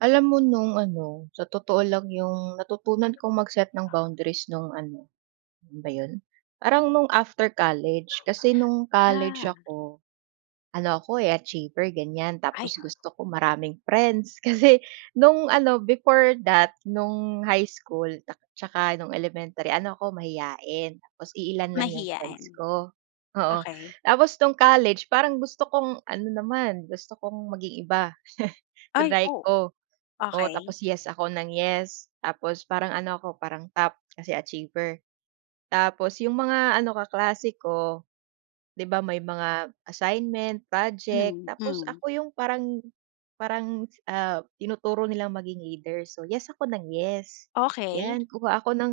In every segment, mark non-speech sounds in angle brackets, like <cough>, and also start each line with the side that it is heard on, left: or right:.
right: Alam mo no'ng ano sa totoo lang, 'yong natutunan kong mag-set ng boundaries no'ng ano, kailan ba 'yon? Parang no'ng after college. Kasi no'ng college
left: Ah.
right: ako, ano ako, eh, achiever ganyan.
left: Ay.
right: Tapos gusto ko maraming friends kasi no'ng ano before that, no'ng high school, tsaka no'ng elementary, ano ako mahiyain. Tapos iilan lang 'yong friends
left: Mahiyain,
right: ko. Oo,
left: okey.
right: tapos no'ng college parang gusto kong ano naman gusto kong maging iba. <chuckles>
left: Ay,
right: Triny
left: oh.
right: ko. Oo
left: Okey.
right: tapos, yes ako nang yes. Tapos parang ano ako, parang top, kasi achiever. Tapos 'yong mga ano kaklase ko, 'di ba, may mga assignment, project.
left: Hmm,
right: Tapos
left: hmm.
right: ako 'yong parang parang, ah, tinuturo nilang maging leader. So, yes ako nang yes,
left: Okey.
right: 'yan. Kuha ako ng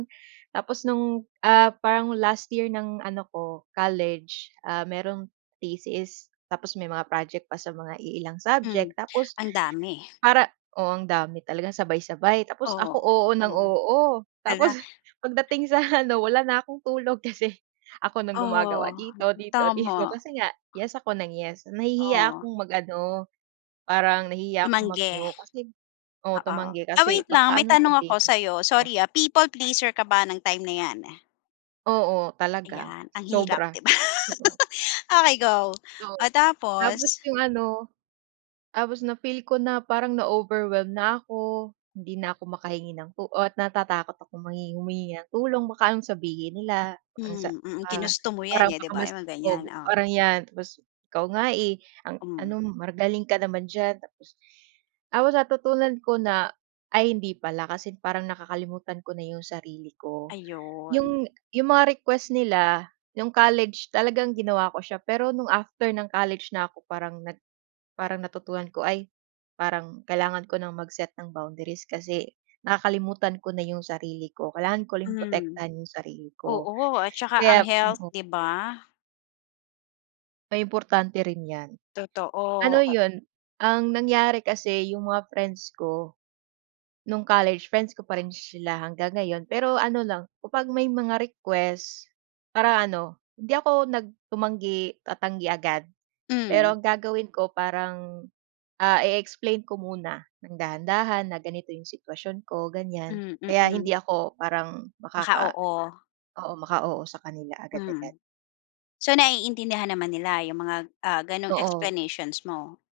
right: tapos no'ng, ah, parang last year ng ano ko, college, ah, mayroong thesis. Tapos may mga project pa sa mga iilang
left: Hmm,
right: subject. Tapos
left: ang dami.
right: para oo, ang dami, talagang sabay-sabay. Tapos
left: Oo
right: ako, oo ng
left: oo.
right: oo.
left: Hala.
right: Tapos pagdating sa ano, wala na akong tulog kasi ako ng gumagawa
left: Oh,
right: dito dito dito.
left: tama.
right: Kasi nga yes ako nang yes. Nahihiya
left: Oh.
right: akong mag ano, parang nahihiya akong
left: Tumanggi?
right: mag-no kasi oo,
left: Oo.
right: tumanggi
left: Ay
right: kasi
left: wait lang,
right: baka
left: may
right: anong
left: tanong ako
right: sabihin.
left: sa'yo.
right: Oh.
left: Sorry ah. People pleaser ka ba ng time na 'yan?
right: Oo, talaga,
left: Ayan, ang hirap,
right: sobra.
left: 'di ba? Okey, go.
right: Oo,
left: Oh,
right: tapos
left: tapos?
right: 'yong ano, tapos na-feel ko na parang na-overwhelmed na ako. Hindi na ako makahingi ng tu ah, natatakot akong manghingi humingi ng tulong. Baka anong sabihin nila. Ang sa
left: Hmm, mm,
right: ah,
left: ginusto mo 'yan
right: parang
left: eh, 'di
right: baka
left: ba?
right: mas,
left: 'Yong mga ganyan,
right: oh,
left: oh.
right: parang 'yan tapos, "Ikaw nga, eh, ang ano
left: Hmm.
right: magaling ka naman diyan." Tapos tapos natutunan ko na ay hindi pala. Kasi parang nakakalimutan ko na 'yong sarili ko.
left: Ayun.
right: 'Yong 'yong mga request nila, 'yong college talagang ginawa ko siya pero no'ng after ng college na 'ko parang parang nag natutunan ko, "Ay parang kailangan ko ng mag-set ng boundaries kasi nakakalimutan ko na 'yong sarili ko. Kailangan ko rin
left: Hmm.
right: protektahan 'yong sarili ko."
left: Oo at tsaka ang
right: Kaya,.
left: health,
right: <unintelligible>
left: 'di ba?
right: Ay importante rin 'yan. Ano
left: Totoo.
right: 'yon, ang nangyari kasi 'yong mga friends ko no'ng college friends ko pa rin sila hanggang ngayon. Pero ano lang, kapag may mga request, para ano, hindi ako nag tumanggi tatanggi agad. Pero
left: Hmm.
right: ang gagawin ko parang, ah, i-i-explain ko muna ng dahan-dahan na ganito 'yong sitwasyon ko ganyan.
left: Hmm,
right: Kaya hindi
left: mm.
right: ako parang
left: Naka
right: makaka
left: oo.
right: oo, maka-oo sa kanila agad-agad.
left: Hmm. So, naiintindihan naman nila 'yong mga, ah, gano'ng
right: Oo.
left: explanations mo?